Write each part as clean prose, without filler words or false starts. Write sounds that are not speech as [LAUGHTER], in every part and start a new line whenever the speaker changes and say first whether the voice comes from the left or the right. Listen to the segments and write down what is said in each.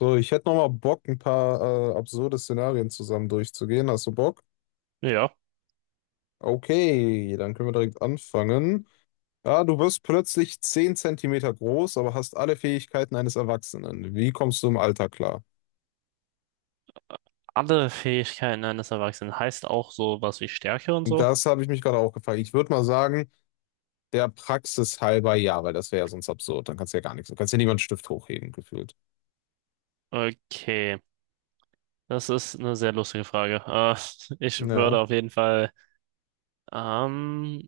left: So, ich hätte nochmal Bock, ein paar absurde Szenarien zusammen durchzugehen. Hast du Bock?
right: Ja.
left: Okay, dann können wir direkt anfangen. Ja, du wirst plötzlich 10 Zentimeter groß, aber hast alle Fähigkeiten eines Erwachsenen. Wie kommst du im Alter klar?
right: Andere Fähigkeiten eines Erwachsenen heißt auch sowas wie Stärke und so?
left: Das habe ich mich gerade auch gefragt. Ich würde mal sagen, der Praxis halber ja, weil das wäre ja sonst absurd. Dann kannst du ja gar nichts. Du kannst ja niemanden Stift hochheben, gefühlt.
right: Okay, das ist eine sehr lustige Frage. [LAUGHS] Ich
left: Ja,
right: würde auf jeden Fall, ähm,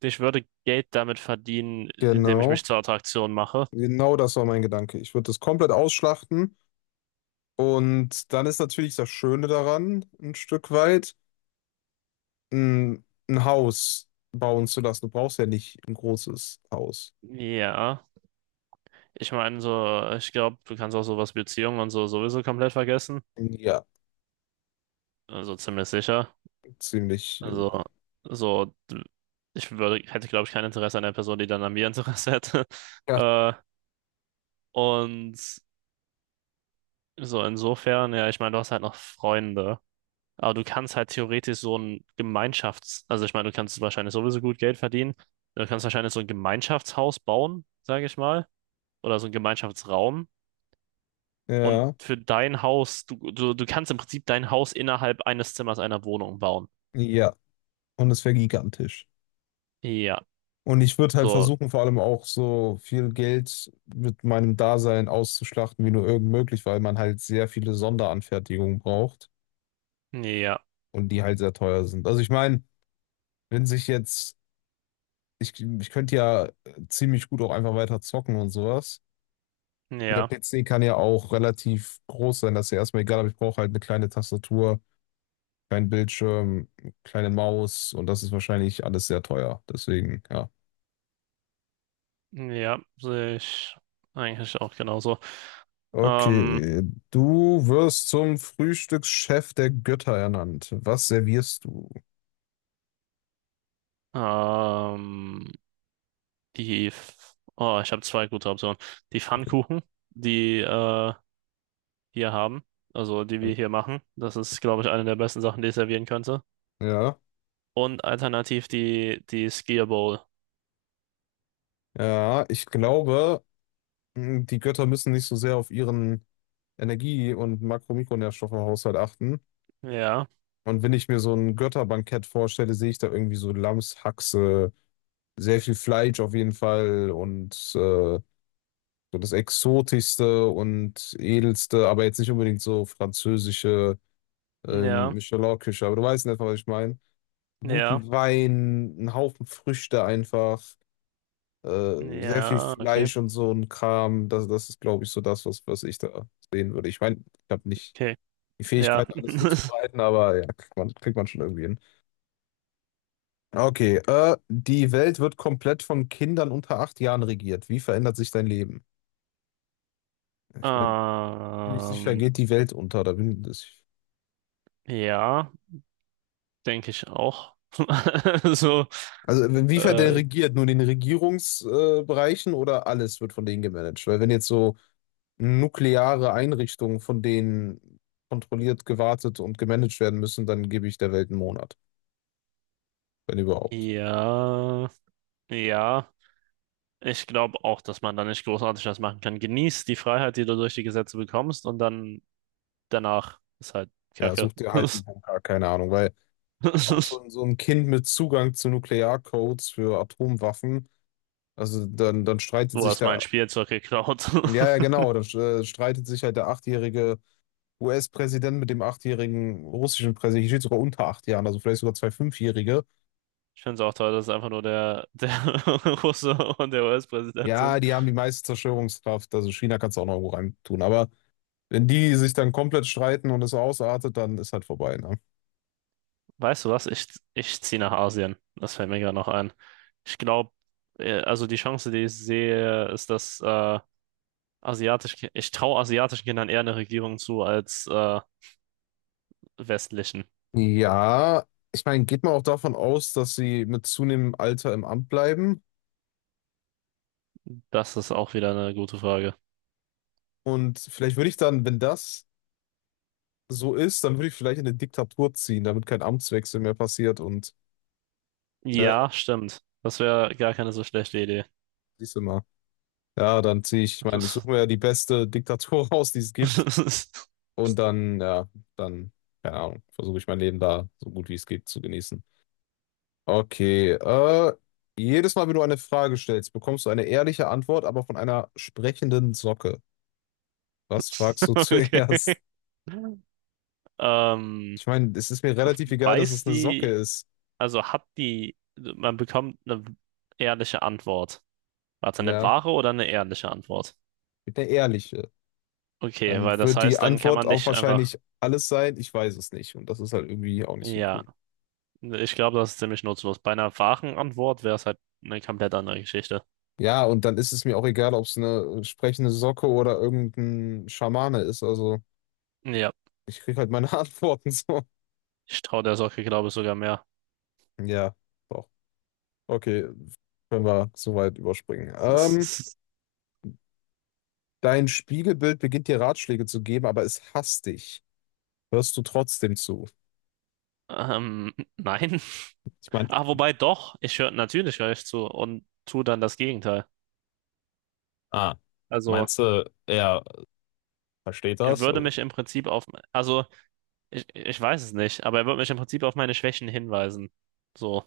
right: ich würde Geld damit verdienen, indem ich mich
left: genau.
right: zur Attraktion mache.
left: Genau das war mein Gedanke. Ich würde das komplett ausschlachten. Und dann ist natürlich das Schöne daran, ein Stück weit ein Haus bauen zu lassen. Du brauchst ja nicht ein großes Haus.
right: Ja, ich meine so, ich glaube, du kannst auch sowas wie Beziehungen und so sowieso komplett vergessen.
left: Ja,
right: Also ziemlich sicher.
left: ziemlich.
right: Also so, ich würde, hätte glaube ich kein Interesse an der Person, die dann an mir Interesse hätte. [LAUGHS]
left: Ja,
right: Äh, und So, insofern, ja, ich meine, du hast halt noch Freunde. Aber du kannst halt theoretisch so ein Gemeinschafts-, also ich meine, du kannst wahrscheinlich sowieso gut Geld verdienen. Du kannst wahrscheinlich so ein Gemeinschaftshaus bauen, sage ich mal. Oder so ein Gemeinschaftsraum. Und
left: ja,
right: für dein Haus, du kannst im Prinzip dein Haus innerhalb eines Zimmers einer Wohnung bauen.
left: ja. Und es wäre gigantisch.
right: Ja,
left: Und ich würde halt
right: so,
left: versuchen, vor allem auch so viel Geld mit meinem Dasein auszuschlachten, wie nur irgend möglich, weil man halt sehr viele Sonderanfertigungen braucht
right: ja,
left: und die halt sehr teuer sind. Also ich meine, wenn sich jetzt, ich könnte ja ziemlich gut auch einfach weiter zocken und sowas. Der
right: ja,
left: PC kann ja auch relativ groß sein, das ist ja erstmal egal, aber ich brauche halt eine kleine Tastatur, kleinen Bildschirm, kleine Maus und das ist wahrscheinlich alles sehr teuer. Deswegen, ja.
right: ja, sehe ich eigentlich auch genauso. Ähm,
left: Okay, du wirst zum Frühstückschef der Götter ernannt. Was servierst du?
right: ähm, Die, F- oh, ich habe zwei gute Optionen. Die Pfannkuchen, die wir haben, also die wir hier machen. Das ist, glaube ich, eine der besten Sachen, die ich servieren könnte.
left: Ja,
right: Und alternativ die Skier Bowl.
left: ja, ich glaube, die Götter müssen nicht so sehr auf ihren Energie- und Makro-Mikronährstoffhaushalt achten.
right: Ja,
left: Und wenn ich mir so ein Götterbankett vorstelle, sehe ich da irgendwie so Lammshaxe. Sehr viel Fleisch auf jeden Fall und so das Exotischste und Edelste, aber jetzt nicht unbedingt so französische
right: ja,
left: Michelin-Küche, aber du weißt in etwa, was ich meine.
right: ja,
left: Guten Wein, einen Haufen Früchte einfach, sehr viel
right: ja, okay,
left: Fleisch und so ein Kram. Das ist, glaube ich, so das, was ich da sehen würde. Ich meine, ich habe nicht
right: okay,
left: die
right: ja.
left: Fähigkeit, alles
right: [LAUGHS]
left: zuzubereiten, aber ja, kriegt man schon irgendwie hin. Okay, die Welt wird komplett von Kindern unter 8 Jahren regiert. Wie verändert sich dein Leben? Ich meine, ziemlich sicher
right: Ähm,
left: geht die Welt unter. Da bin ich.
right: ja, denke ich auch. [LAUGHS] So,
left: Also inwiefern der
right: äh,
left: regiert? Nur in den Regierungsbereichen Bereichen oder alles wird von denen gemanagt? Weil wenn jetzt so nukleare Einrichtungen von denen kontrolliert, gewartet und gemanagt werden müssen, dann gebe ich der Welt einen Monat, wenn überhaupt.
right: ja, ja. Ich glaube auch, dass man da nicht großartig was machen kann. Genieß die Freiheit, die du durch die Gesetze bekommst, und dann danach ist halt
left: Ja,
right: Kacke.
left: such dir halt einen Bunker, keine Ahnung. Weil auch so,
right: [LAUGHS]
left: so ein Kind mit Zugang zu Nuklearcodes für Atomwaffen, also dann streitet
right: Du
left: sich
right: hast mein
left: da,
right: Spielzeug geklaut.
left: ja, ja,
right: [LAUGHS]
left: genau, dann streitet sich halt der Achtjährige US-Präsident mit dem achtjährigen russischen Präsidenten, hier steht sogar unter 8 Jahren, also vielleicht sogar zwei Fünfjährige.
right: Ich finde es auch toll, dass es einfach nur der [LAUGHS] Russe und der US-Präsident
left: Ja,
right: sind.
left: die haben die meiste Zerstörungskraft, also China kannst du auch noch irgendwo rein tun. Aber wenn die sich dann komplett streiten und es ausartet, dann ist halt vorbei, ne?
right: Weißt du was? Ich ziehe nach Asien. Das fällt mir gerade noch ein. Ich glaube, also die Chance, die ich sehe, ist, dass asiatische, ich traue asiatischen Kindern eher eine Regierung zu als westlichen.
left: Ja, ich meine, geht man auch davon aus, dass sie mit zunehmendem Alter im Amt bleiben?
right: Das ist auch wieder eine gute Frage.
left: Und vielleicht würde ich dann, wenn das so ist, dann würde ich vielleicht in eine Diktatur ziehen, damit kein Amtswechsel mehr passiert und, ne,
right: Ja, stimmt. Das wäre gar keine so schlechte Idee.
left: siehst du mal. Ja, dann ziehe ich, ich meine, ich suche mir ja
right: [LAUGHS]
left: die beste Diktatur [LAUGHS] raus, die es gibt. Und dann, ja, dann, keine Ahnung, versuche ich mein Leben da so gut wie es geht zu genießen. Okay, jedes Mal, wenn du eine Frage stellst, bekommst du eine ehrliche Antwort, aber von einer sprechenden Socke. Was fragst du [LAUGHS]
right: Okay.
left: zuerst?
right: Ähm,
left: Ich meine, es ist mir relativ egal, dass
right: weiß
left: es eine Socke
right: die,
left: ist.
right: also hat die, man bekommt eine ehrliche Antwort. Warte, eine
left: Ja,
right: wahre oder eine ehrliche Antwort?
left: mit einer ehrliche.
right: Okay,
left: Dann
right: weil das
left: wird die
right: heißt, dann kann
left: Antwort
right: man
left: auch
right: nicht einfach,
left: wahrscheinlich alles sein, ich weiß es nicht. Und das ist halt irgendwie auch nicht so
right: ja,
left: cool.
right: ich glaube, das ist ziemlich nutzlos. Bei einer wahren Antwort wäre es halt eine komplett andere Geschichte.
left: Ja, und dann ist es mir auch egal, ob es eine sprechende Socke oder irgendein Schamane ist. Also.
right: Ja,
left: Ich krieg halt meine [LAUGHS] Antworten so.
right: ich traue der Socke, glaube ich, sogar mehr.
left: Ja, doch. Okay, können wir so weit überspringen.
right: [LAUGHS]
left: Dein Spiegelbild beginnt dir Ratschläge zu geben, aber es hasst dich. Hörst du trotzdem zu?
right: Nein.
left: Ich meine,
right: Ah, wobei doch, ich höre natürlich höre ich zu und tue dann das Gegenteil.
left: Ah,
right: Also
left: meinst du, er versteht
right: er
left: das?
right: würde
left: Also,
right: mich im Prinzip auf, also ich weiß es nicht, aber er würde mich im Prinzip auf meine Schwächen hinweisen. So.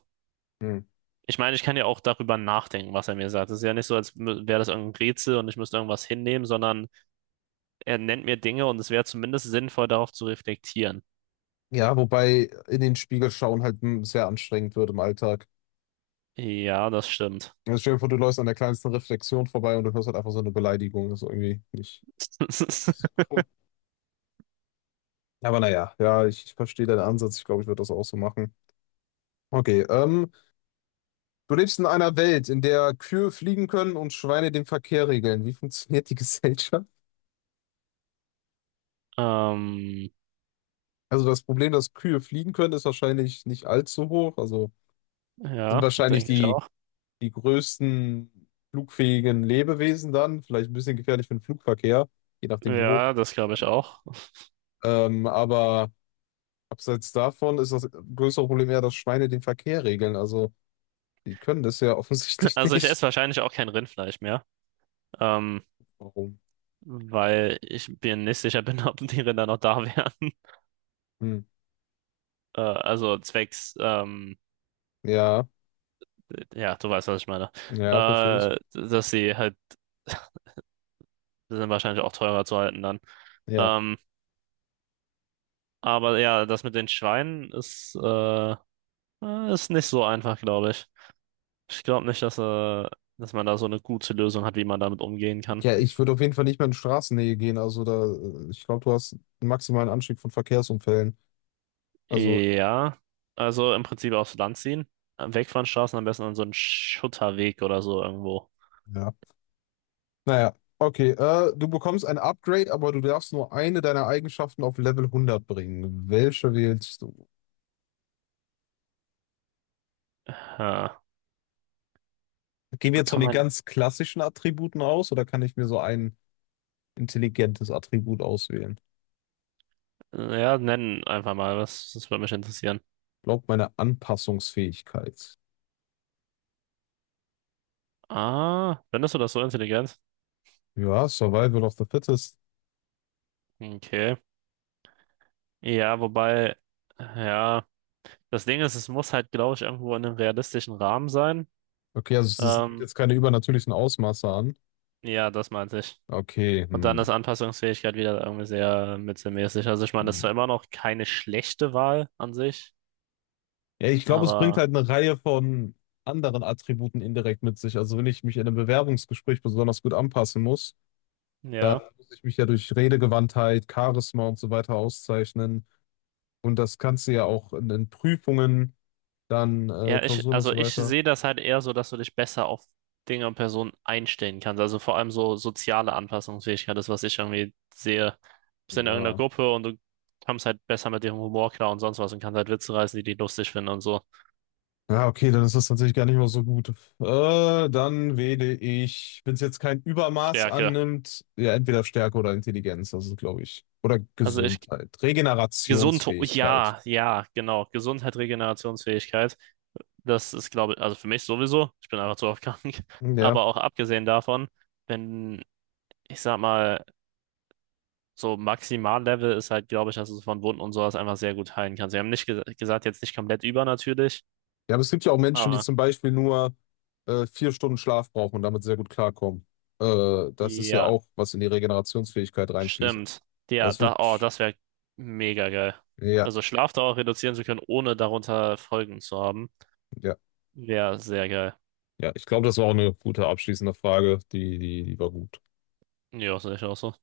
left: hm.
right: Ich meine, ich kann ja auch darüber nachdenken, was er mir sagt. Es ist ja nicht so, als wäre das irgendein Rätsel und ich müsste irgendwas hinnehmen, sondern er nennt mir Dinge und es wäre zumindest sinnvoll, darauf zu reflektieren.
left: ja, wobei in den Spiegel schauen halt sehr anstrengend wird im Alltag.
right: Ja, das stimmt.
left: Also stell dir vor, du läufst an der kleinsten Reflexion vorbei und du hörst halt einfach so eine Beleidigung. Das ist irgendwie nicht so
right: [LAUGHS]
left: cool. Aber naja, ja, ich verstehe deinen Ansatz. Ich glaube, ich würde das auch so machen. Okay. Du lebst in einer Welt, in der Kühe fliegen können und Schweine den Verkehr regeln. Wie funktioniert die [LAUGHS] Gesellschaft?
right: Ähm,
left: Also das Problem, dass Kühe fliegen können, ist wahrscheinlich nicht allzu hoch. Also sind
right: ja,
left: wahrscheinlich
right: denke ich
left: die,
right: auch.
left: die größten flugfähigen Lebewesen dann. Vielleicht ein bisschen gefährlich für den Flugverkehr, je nachdem wie hoch.
right: Ja, das glaube ich auch. [LAUGHS]
left: Aber abseits davon ist das größere Problem eher, dass Schweine den Verkehr regeln. Also die können das ja offensichtlich [LAUGHS]
right: Also ich
left: nicht.
right: esse wahrscheinlich auch kein Rindfleisch mehr. Ähm,
left: Warum?
right: weil ich mir nicht sicher bin, [LAUGHS] ob die Rinder noch da wären.
left: Hm.
right: Also zwecks,
left: Ja,
right: ja, du weißt, was ich meine.
left: ja, verstehe ich.
right: Dass sie halt, die sind wahrscheinlich auch teurer zu halten dann.
left: Ja.
right: Ähm, aber ja, das mit den Schweinen ist, ist nicht so einfach, glaube ich. Ich glaube nicht, dass man da so eine gute Lösung hat, wie man damit umgehen kann.
left: Ja, ich würde auf jeden Fall nicht mehr in Straßennähe gehen. Also da, ich glaube, du hast einen maximalen Anstieg von Verkehrsunfällen. Also,
right: Ja, also im Prinzip aufs Land ziehen. Weg von Straßen, am besten an so einen Schutterweg oder so irgendwo.
left: ja. Naja, okay. Du bekommst ein Upgrade, aber du darfst nur eine deiner Eigenschaften auf Level 100 bringen. Welche wählst du?
right: Ja.
left: Gehen
right: Ich
left: wir jetzt von
right: bekomme
left: den
right: ein.
left: ganz klassischen Attributen aus oder kann ich mir so ein intelligentes Attribut auswählen?
right: Ja, nennen einfach mal was. Das würde mich interessieren.
left: Ich glaube, meine Anpassungsfähigkeit.
right: Ah, findest du das so intelligent?
left: Ja, Survival of the Fittest.
right: Okay. Ja, wobei, ja, das Ding ist, es muss halt, glaube ich, irgendwo in einem realistischen Rahmen sein.
left: Okay, also
right: Ähm,
left: jetzt keine übernatürlichen Ausmaße an.
right: ja, das meinte ich.
left: Okay,
right: Und dann
left: hm.
right: ist Anpassungsfähigkeit wieder irgendwie sehr mittelmäßig. Also ich meine, das ist zwar
left: Hm.
right: immer noch keine schlechte Wahl an sich,
left: Ja, ich glaube, es bringt
right: aber
left: halt eine Reihe von anderen Attributen indirekt mit sich. Also wenn ich mich in einem Bewerbungsgespräch besonders gut anpassen muss, dann
right: ja.
left: muss ich mich ja durch Redegewandtheit, Charisma und so weiter auszeichnen. Und das kannst du ja auch in Prüfungen, dann
right: Ja,
left: Klausuren und
right: also
left: so
right: ich
left: weiter.
right: sehe das halt eher so, dass du dich besser auf Dinge und Personen einstellen kannst. Also vor allem so soziale Anpassungsfähigkeit ist, was ich irgendwie sehe. Du bist in irgendeiner
left: Ja.
right: Gruppe und du kommst halt besser mit dem Humor klar und sonst was und kannst halt Witze reißen, die die lustig finden und so.
left: Ja, okay, dann ist das tatsächlich gar nicht mal so gut. Dann wähle ich, wenn es jetzt kein Übermaß
right: Stärke.
left: annimmt, ja, entweder Stärke oder Intelligenz, das ist, glaube ich. Oder
right: Also ich,
left: Gesundheit.
right: gesund,
left: Regenerationsfähigkeit.
right: ja, ja, genau. Gesundheit, Regenerationsfähigkeit. Das ist, glaube ich, also für mich sowieso. Ich bin einfach zu oft [LAUGHS] krank.
left: Hm, Ja.
right: Aber auch abgesehen davon, wenn, ich sag mal, so Maximallevel ist halt, glaube ich, dass du von Wunden und sowas einfach sehr gut heilen kannst. Sie haben nicht ge gesagt, jetzt nicht komplett über natürlich,
left: Ja, aber es gibt ja auch Menschen, die
right: aber
left: zum Beispiel nur 4 Stunden Schlaf brauchen und damit sehr gut klarkommen. Das ist ja
right: ja,
left: auch, was in die Regenerationsfähigkeit reinfließt.
right: stimmt. Ja,
left: Das wird,
right: da, oh, das wäre mega geil.
left: ja,
right: Also Schlafdauer reduzieren zu können, ohne darunter Folgen zu haben,
left: ja,
right: wäre sehr geil.
left: ja. Ich glaube, das war auch eine gute abschließende Frage. Die war gut.
right: Ja, sehe ich auch so.